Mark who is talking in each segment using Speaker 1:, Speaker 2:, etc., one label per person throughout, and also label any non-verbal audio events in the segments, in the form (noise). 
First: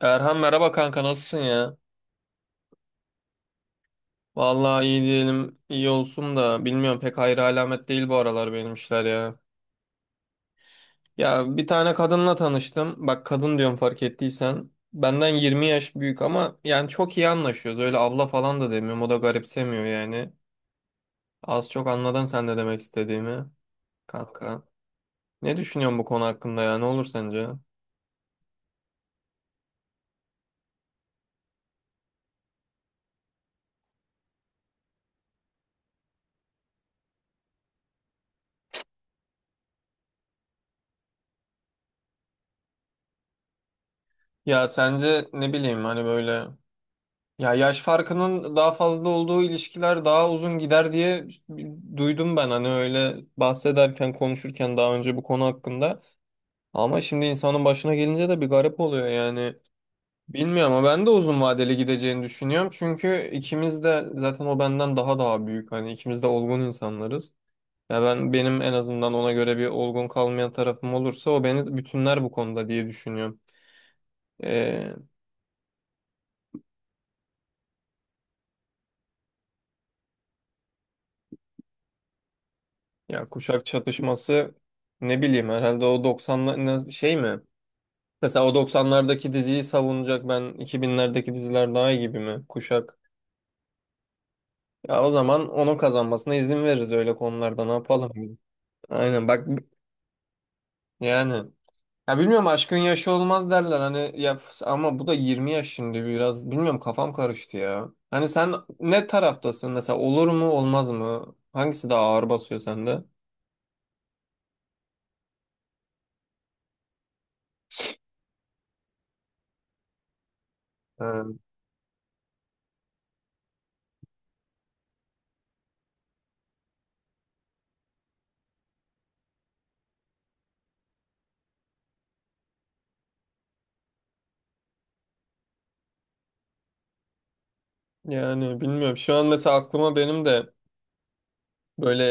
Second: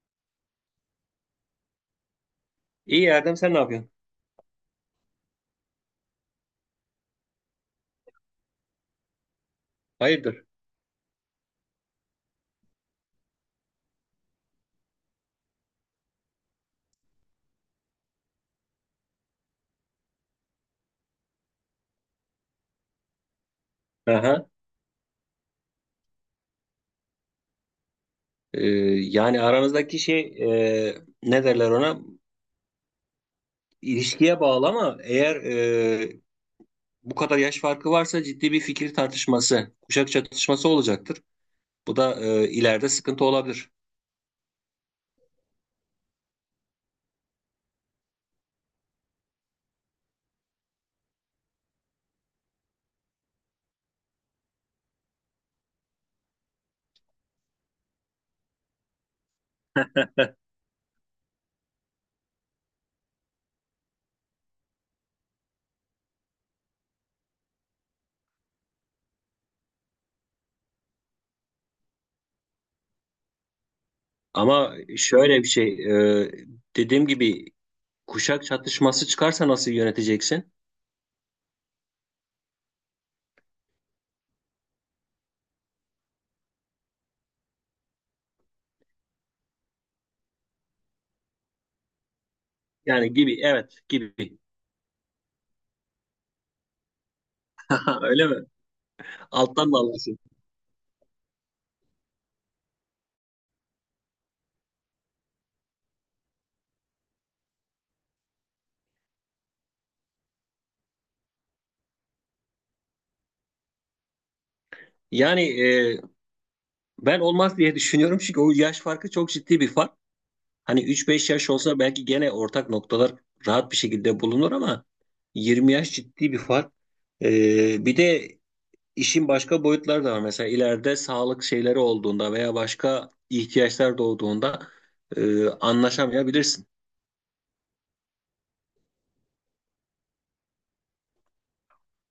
Speaker 1: Erhan merhaba kanka nasılsın ya?
Speaker 2: İyi Erdem, sen ne yapıyorsun?
Speaker 1: Vallahi iyi diyelim iyi olsun da bilmiyorum pek hayra alamet değil bu aralar benim işler ya.
Speaker 2: Hayırdır?
Speaker 1: Ya bir tane kadınla tanıştım. Bak kadın diyorum fark ettiysen. Benden 20 yaş büyük ama yani çok iyi anlaşıyoruz. Öyle abla falan da demiyorum. O da garipsemiyor yani. Az çok anladın sen de demek istediğimi
Speaker 2: Aha.
Speaker 1: kanka. Ne düşünüyorsun bu konu hakkında ya? Ne olur sence?
Speaker 2: Ee, yani aranızdaki şey e, ne derler ona? İlişkiye bağlı ama eğer bu kadar yaş farkı varsa ciddi bir fikir tartışması, kuşak çatışması olacaktır. Bu da ileride sıkıntı olabilir.
Speaker 1: Ya sence ne bileyim hani böyle, ya yaş farkının daha fazla olduğu ilişkiler daha uzun gider diye duydum ben hani öyle bahsederken konuşurken daha önce bu konu hakkında. Ama şimdi insanın başına gelince de bir garip oluyor yani. Bilmiyorum ama ben de uzun vadeli gideceğini düşünüyorum. Çünkü ikimiz de zaten o benden daha büyük. Hani ikimiz de olgun insanlarız. Ya ben benim en azından ona göre bir olgun kalmayan tarafım olursa o beni bütünler bu konuda diye düşünüyorum.
Speaker 2: Ama
Speaker 1: Ee,
Speaker 2: şöyle bir şey, e, dediğim gibi kuşak çatışması çıkarsa nasıl yöneteceksin?
Speaker 1: Ya kuşak çatışması ne bileyim herhalde o 90'lar şey mi? Mesela o doksanlardaki diziyi savunacak ben 2000'lerdeki diziler daha iyi gibi mi? Kuşak.
Speaker 2: Yani gibi, evet gibi.
Speaker 1: Ya o zaman onun kazanmasına izin veririz öyle konularda ne
Speaker 2: (laughs) Öyle mi?
Speaker 1: yapalım? Aynen bak
Speaker 2: Alttan da alırsın.
Speaker 1: yani. Ya bilmiyorum aşkın yaşı olmaz derler hani ya ama bu da 20 yaş şimdi biraz bilmiyorum kafam karıştı ya. Hani sen ne taraftasın mesela olur mu olmaz mı? Hangisi daha ağır basıyor sende?
Speaker 2: Yani ben olmaz diye düşünüyorum çünkü o yaş farkı çok ciddi bir fark. Hani üç
Speaker 1: Ha.
Speaker 2: beş yaş olsa belki gene ortak noktalar rahat bir şekilde bulunur ama 20 yaş ciddi bir fark. Bir de işin başka boyutları da var. Mesela ileride sağlık şeyleri olduğunda veya başka ihtiyaçlar doğduğunda anlaşamayabilirsin.
Speaker 1: Yani bilmiyorum şu an mesela aklıma benim de böyle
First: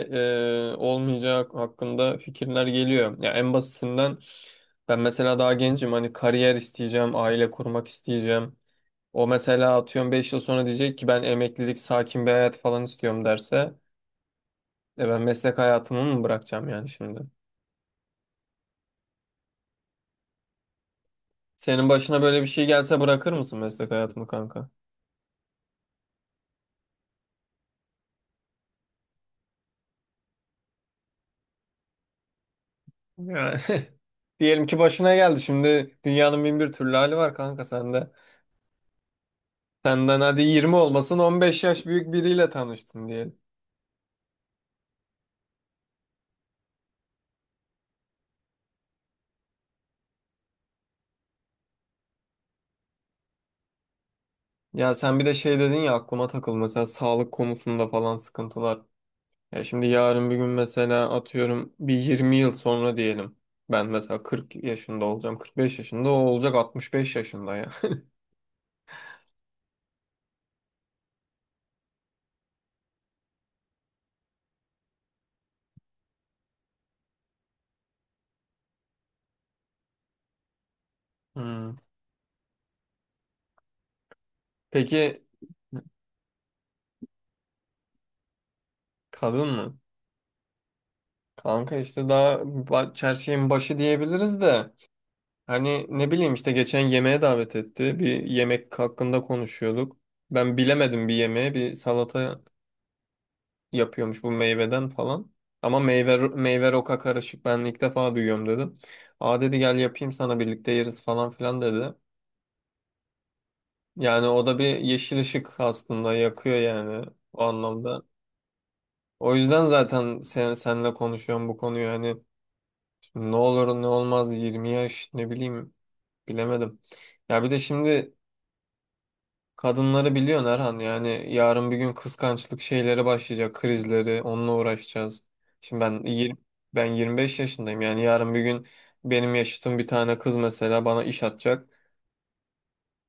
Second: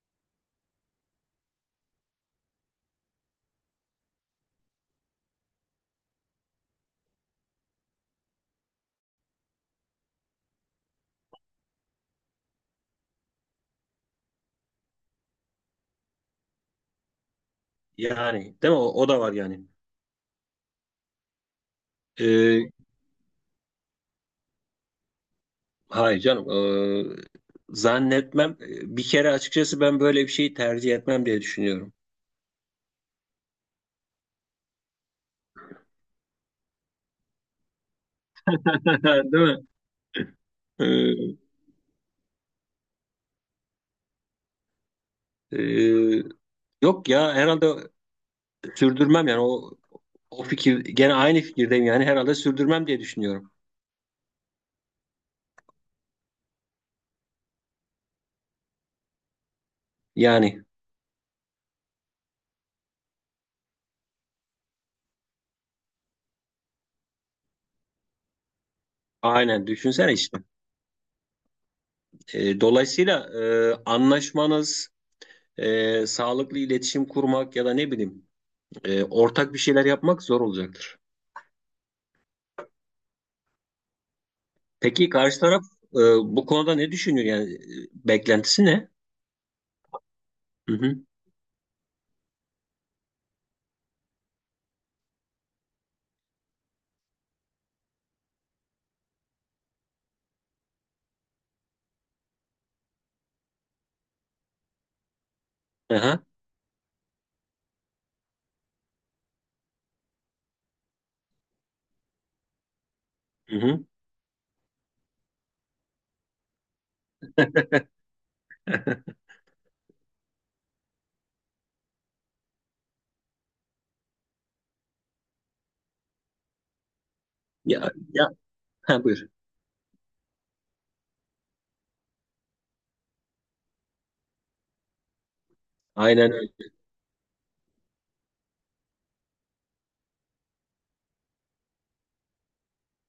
Speaker 1: olmayacağı hakkında fikirler geliyor. Ya en basitinden ben mesela daha gencim hani kariyer isteyeceğim, aile kurmak isteyeceğim. O mesela atıyorum 5 yıl sonra diyecek ki ben emeklilik, sakin bir hayat falan istiyorum derse ben meslek hayatımı mı bırakacağım yani şimdi?
Speaker 2: Yani değil mi? O da var yani.
Speaker 1: Senin başına böyle bir şey
Speaker 2: E,
Speaker 1: gelse bırakır mısın meslek hayatımı kanka?
Speaker 2: hayır canım. Zannetmem. Bir kere açıkçası ben böyle bir şeyi tercih etmem diye düşünüyorum.
Speaker 1: Yani (laughs) diyelim ki başına geldi şimdi dünyanın bin bir türlü hali var kanka sende.
Speaker 2: (laughs) Değil mi?
Speaker 1: Senden hadi 20 olmasın
Speaker 2: Eee,
Speaker 1: 15 yaş büyük biriyle tanıştın diyelim.
Speaker 2: eee, Yok ya, herhalde sürdürmem yani o fikir, gene aynı fikirdeyim yani herhalde sürdürmem diye düşünüyorum.
Speaker 1: Ya sen bir de şey dedin ya aklıma takıldı mesela sağlık konusunda falan sıkıntılar. Ya şimdi yarın bir gün
Speaker 2: Yani
Speaker 1: mesela atıyorum bir 20 yıl sonra diyelim. Ben mesela 40 yaşında olacağım, 45 yaşında o olacak 65 yaşında ya. (laughs)
Speaker 2: aynen düşünsene işte. Dolayısıyla anlaşmanız, sağlıklı iletişim kurmak ya da ne bileyim ortak bir şeyler yapmak zor olacaktır.
Speaker 1: Hmm.
Speaker 2: Peki
Speaker 1: Peki
Speaker 2: karşı taraf bu konuda ne düşünüyor yani? Beklentisi ne?
Speaker 1: kadın mı?
Speaker 2: Hı hı.
Speaker 1: Kanka işte her şeyin başı diyebiliriz de hani ne bileyim işte geçen yemeğe davet etti. Bir yemek hakkında konuşuyorduk. Ben bilemedim bir yemeğe bir salata yapıyormuş bu meyveden falan. Ama meyve
Speaker 2: Aha.
Speaker 1: meyve roka karışık ben ilk defa duyuyorum dedim. Aa dedi gel yapayım sana birlikte yeriz falan filan dedi.
Speaker 2: Hı hı.
Speaker 1: Yani o da bir yeşil ışık aslında yakıyor yani o anlamda.
Speaker 2: (laughs)
Speaker 1: O yüzden zaten senle konuşuyorum bu konuyu hani ne olur ne olmaz 20 yaş ne bileyim bilemedim. Ya bir de
Speaker 2: Ya
Speaker 1: şimdi
Speaker 2: ya, ha, buyur.
Speaker 1: kadınları biliyorsun Erhan yani yarın bir gün kıskançlık şeyleri başlayacak krizleri onunla uğraşacağız. Şimdi
Speaker 2: Aynen öyle.
Speaker 1: ben 25 yaşındayım yani yarın bir gün benim yaşıtım bir tane kız mesela bana iş atacak.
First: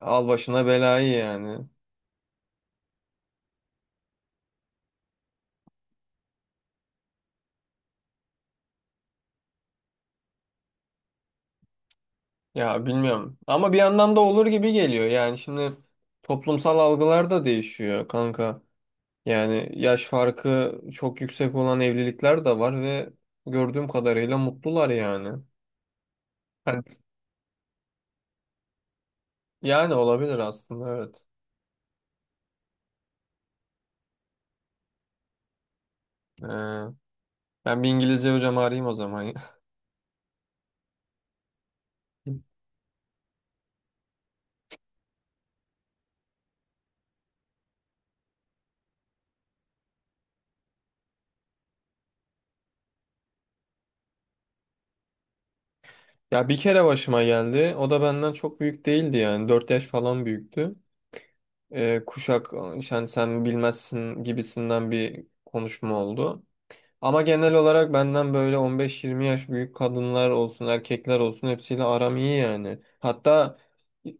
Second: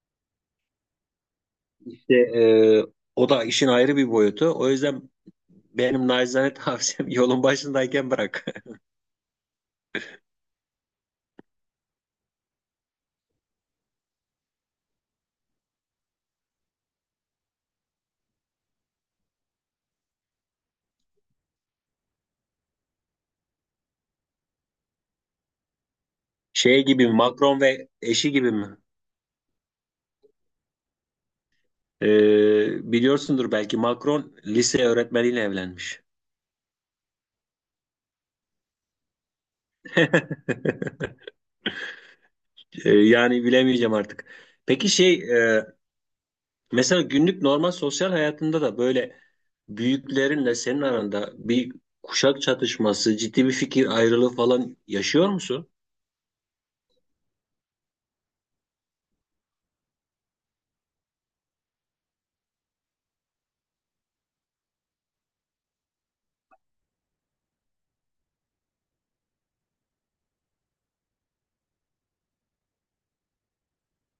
Speaker 1: Al başına belayı yani.
Speaker 2: İşte o da işin ayrı bir boyutu. O yüzden benim naçizane tavsiyem (laughs) yolun başındayken bırak. (laughs)
Speaker 1: Ya bilmiyorum ama bir yandan da olur gibi geliyor yani şimdi toplumsal algılar da değişiyor kanka. Yani yaş farkı çok yüksek olan evlilikler de var ve gördüğüm kadarıyla mutlular yani.
Speaker 2: Şey
Speaker 1: Hani-
Speaker 2: gibi mi, Macron ve eşi gibi mi?
Speaker 1: Yani olabilir aslında evet.
Speaker 2: E, biliyorsundur belki Macron lise öğretmeniyle evlenmiş.
Speaker 1: Ee, ben bir İngilizce hocam arayayım o zaman ya.
Speaker 2: (laughs)
Speaker 1: (laughs)
Speaker 2: E, yani bilemeyeceğim artık. Peki şey, mesela günlük normal sosyal hayatında da böyle büyüklerinle senin aranda bir kuşak çatışması, ciddi bir fikir ayrılığı falan yaşıyor musun?
Speaker 1: Ya bir kere başıma geldi. O da benden çok büyük değildi yani. 4 yaş falan büyüktü. Kuşak yani sen bilmezsin gibisinden bir konuşma oldu. Ama genel olarak benden böyle 15-20 yaş büyük kadınlar olsun, erkekler olsun hepsiyle aram iyi yani. Hatta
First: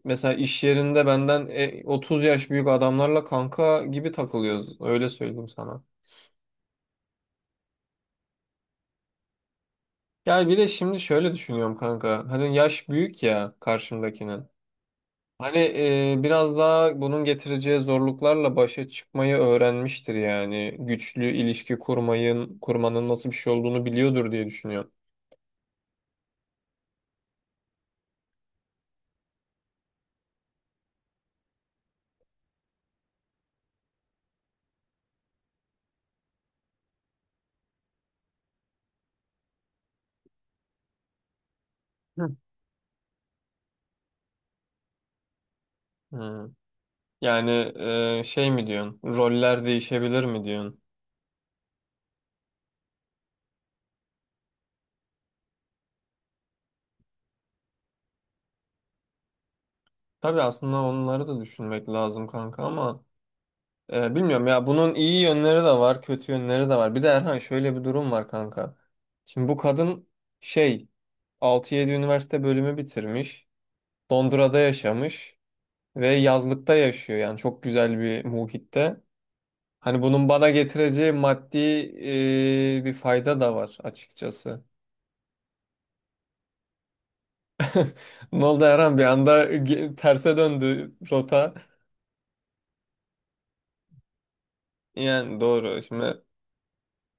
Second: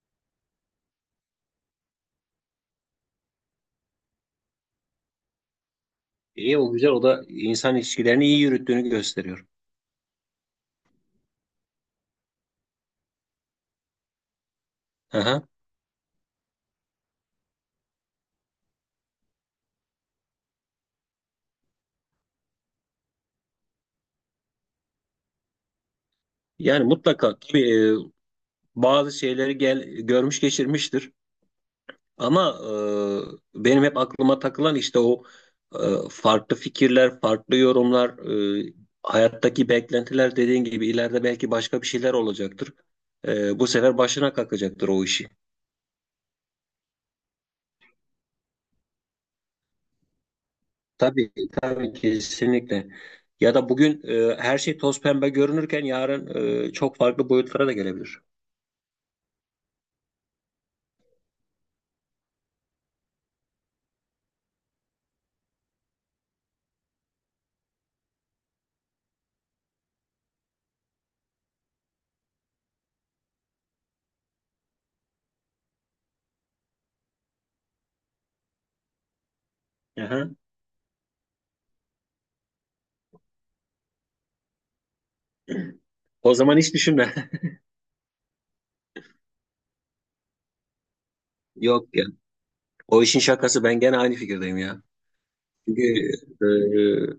Speaker 1: mesela iş yerinde benden 30 yaş büyük adamlarla kanka gibi takılıyoruz. Öyle söyleyeyim sana.
Speaker 2: İyi, o güzel, o da insan ilişkilerini iyi yürüttüğünü gösteriyor.
Speaker 1: Ya bir de şimdi şöyle düşünüyorum kanka. Hani yaş büyük ya karşımdakinin.
Speaker 2: Aha.
Speaker 1: Hani biraz daha bunun getireceği zorluklarla başa çıkmayı öğrenmiştir yani. Güçlü ilişki kurmayın, kurmanın nasıl bir şey olduğunu biliyordur diye düşünüyorum.
Speaker 2: Yani mutlaka tabii bazı şeyleri gel, görmüş geçirmiştir. Ama benim hep aklıma takılan işte o e, farklı fikirler, farklı yorumlar, e, hayattaki beklentiler dediğin gibi ileride belki başka bir şeyler
Speaker 1: Hı.
Speaker 2: olacaktır. Bu sefer başına kalkacaktır o işi.
Speaker 1: Hmm. Yani şey mi diyorsun? Roller değişebilir mi diyorsun?
Speaker 2: Tabii, tabii, kesinlikle. Ya da bugün her şey toz pembe görünürken yarın çok farklı boyutlara da gelebilir.
Speaker 1: Tabii aslında onları da düşünmek lazım kanka ama bilmiyorum ya bunun iyi yönleri de var, kötü yönleri de var. Bir de Erhan şöyle bir durum var kanka. Şimdi bu kadın şey 6-7 üniversite bölümü bitirmiş. Londra'da yaşamış ve yazlıkta yaşıyor. Yani çok güzel bir muhitte. Hani bunun
Speaker 2: Aha.
Speaker 1: bana getireceği maddi bir fayda da var açıkçası.
Speaker 2: (clears throat) O zaman hiç düşünme.
Speaker 1: Ne oldu Erhan? Bir anda terse döndü rota.
Speaker 2: (laughs) Yok ya. O işin şakası, ben gene aynı fikirdeyim ya.
Speaker 1: Yani doğru.
Speaker 2: Çünkü
Speaker 1: Şimdi,
Speaker 2: e,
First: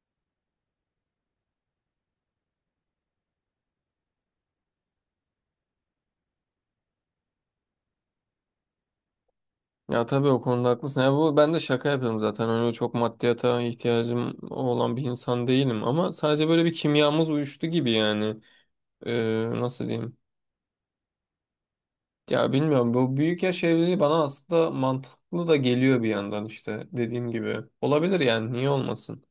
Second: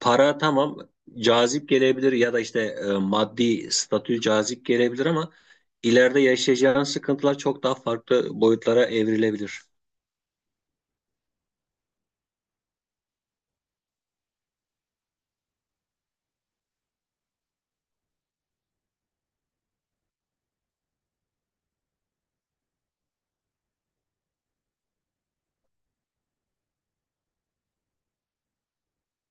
Speaker 2: para tamam, cazip gelebilir ya da işte maddi statü cazip gelebilir ama ileride yaşayacağın sıkıntılar çok daha farklı boyutlara evrilebilir.
Speaker 1: ya tabii o konuda haklısın. Ya bu ben de şaka yapıyorum zaten. Öyle çok maddiyata ihtiyacım olan bir insan değilim ama sadece böyle bir kimyamız uyuştu gibi yani. Nasıl diyeyim? Ya bilmiyorum bu büyük yaş evliliği bana aslında mantıklı da geliyor bir yandan işte dediğim gibi. Olabilir yani niye olmasın?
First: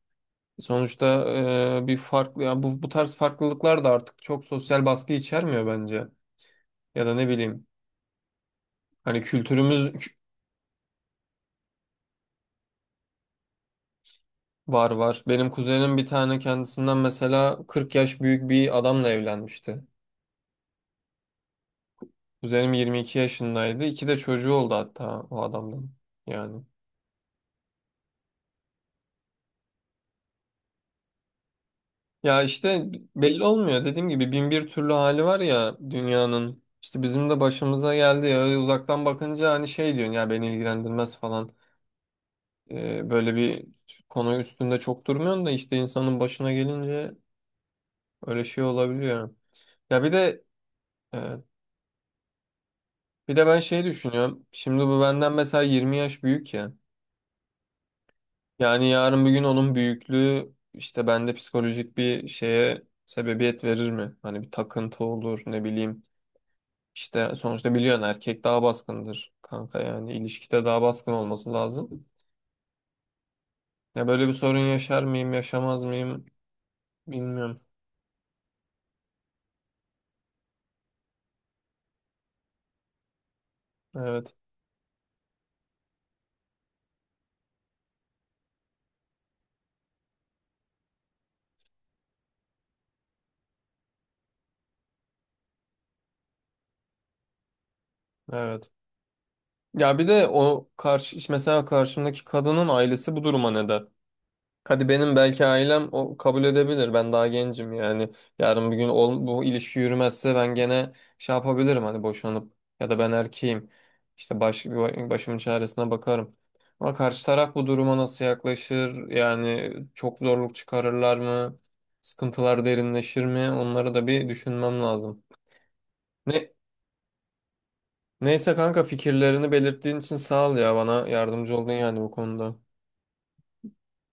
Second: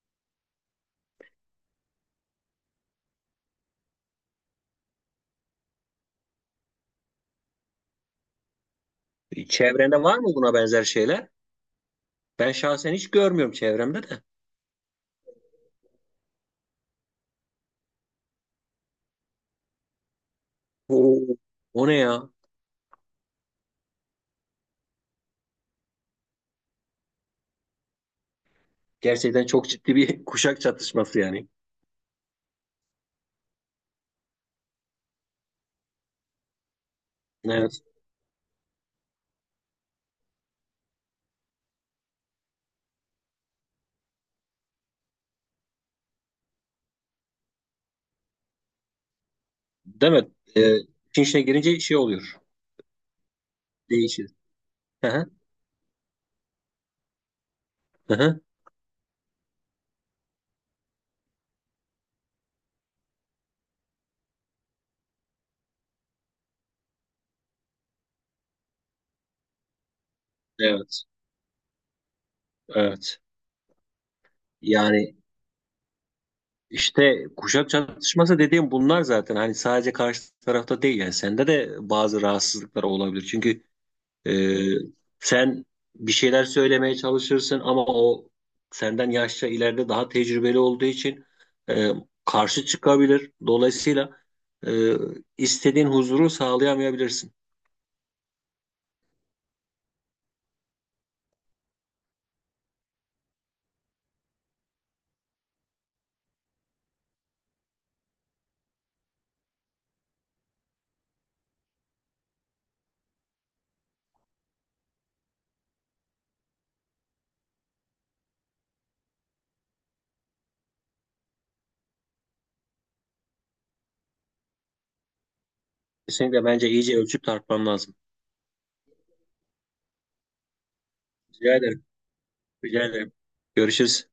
Speaker 1: Sonuçta bir farklı ya bu tarz farklılıklar da artık çok sosyal baskı içermiyor bence. Ya da ne bileyim hani kültürümüz
Speaker 2: Çevrende var mı buna benzer şeyler? Ben şahsen hiç görmüyorum çevremde de.
Speaker 1: var, var. Benim kuzenim bir tane kendisinden mesela 40 yaş büyük bir adamla evlenmişti.
Speaker 2: Oo, o ne ya?
Speaker 1: Kuzenim 22 yaşındaydı. İki de çocuğu oldu hatta o adamdan. Yani.
Speaker 2: Gerçekten çok ciddi bir (laughs) kuşak çatışması yani.
Speaker 1: Ya işte belli olmuyor. Dediğim gibi bin bir türlü hali var ya dünyanın. İşte bizim de
Speaker 2: Evet.
Speaker 1: başımıza geldi ya. Öyle uzaktan bakınca hani şey diyorsun ya beni ilgilendirmez falan. Böyle bir konu üstünde çok durmuyorsun da işte insanın başına gelince öyle şey olabiliyor. Ya bir
Speaker 2: Değil mi?
Speaker 1: de
Speaker 2: E,
Speaker 1: e,
Speaker 2: işin içine girince şey oluyor.
Speaker 1: bir de ben şey
Speaker 2: Değişir.
Speaker 1: düşünüyorum. Şimdi bu
Speaker 2: Hı hı,
Speaker 1: benden mesela 20 yaş büyük ya.
Speaker 2: hı hı.
Speaker 1: Yani yarın bir gün onun büyüklüğü işte bende psikolojik bir şeye sebebiyet verir mi? Hani bir takıntı olur ne bileyim. İşte sonuçta biliyorsun erkek daha baskındır kanka yani ilişkide daha
Speaker 2: Evet.
Speaker 1: baskın olması lazım.
Speaker 2: Evet.
Speaker 1: Ya böyle bir sorun yaşar
Speaker 2: Yani
Speaker 1: mıyım, yaşamaz mıyım
Speaker 2: İşte
Speaker 1: bilmiyorum.
Speaker 2: kuşak çatışması dediğim bunlar zaten, hani sadece karşı tarafta değil yani sende de bazı rahatsızlıklar olabilir. Çünkü
Speaker 1: Evet,
Speaker 2: e, sen bir şeyler söylemeye çalışırsın ama o senden yaşça ileride, daha tecrübeli olduğu için e, karşı çıkabilir. Dolayısıyla e, istediğin huzuru sağlayamayabilirsin.
Speaker 1: evet. Ya bir de o karşı mesela karşımdaki kadının ailesi bu duruma ne der? Hadi benim belki ailem o kabul edebilir. Ben daha gencim yani. Yarın bir gün bu ilişki yürümezse ben gene şey yapabilirim hani boşanıp ya da ben erkeğim. İşte başımın çaresine bakarım. Ama karşı taraf bu duruma nasıl yaklaşır? Yani çok zorluk çıkarırlar mı? Sıkıntılar derinleşir mi? Onları da bir düşünmem lazım.
Speaker 2: Kesinlikle,
Speaker 1: Ne,
Speaker 2: bence iyice ölçüp tartman lazım.
Speaker 1: neyse kanka fikirlerini belirttiğin için sağ ol ya bana yardımcı
Speaker 2: Rica
Speaker 1: oldun
Speaker 2: ederim.
Speaker 1: yani bu konuda.
Speaker 2: Rica ederim. Görüşürüz.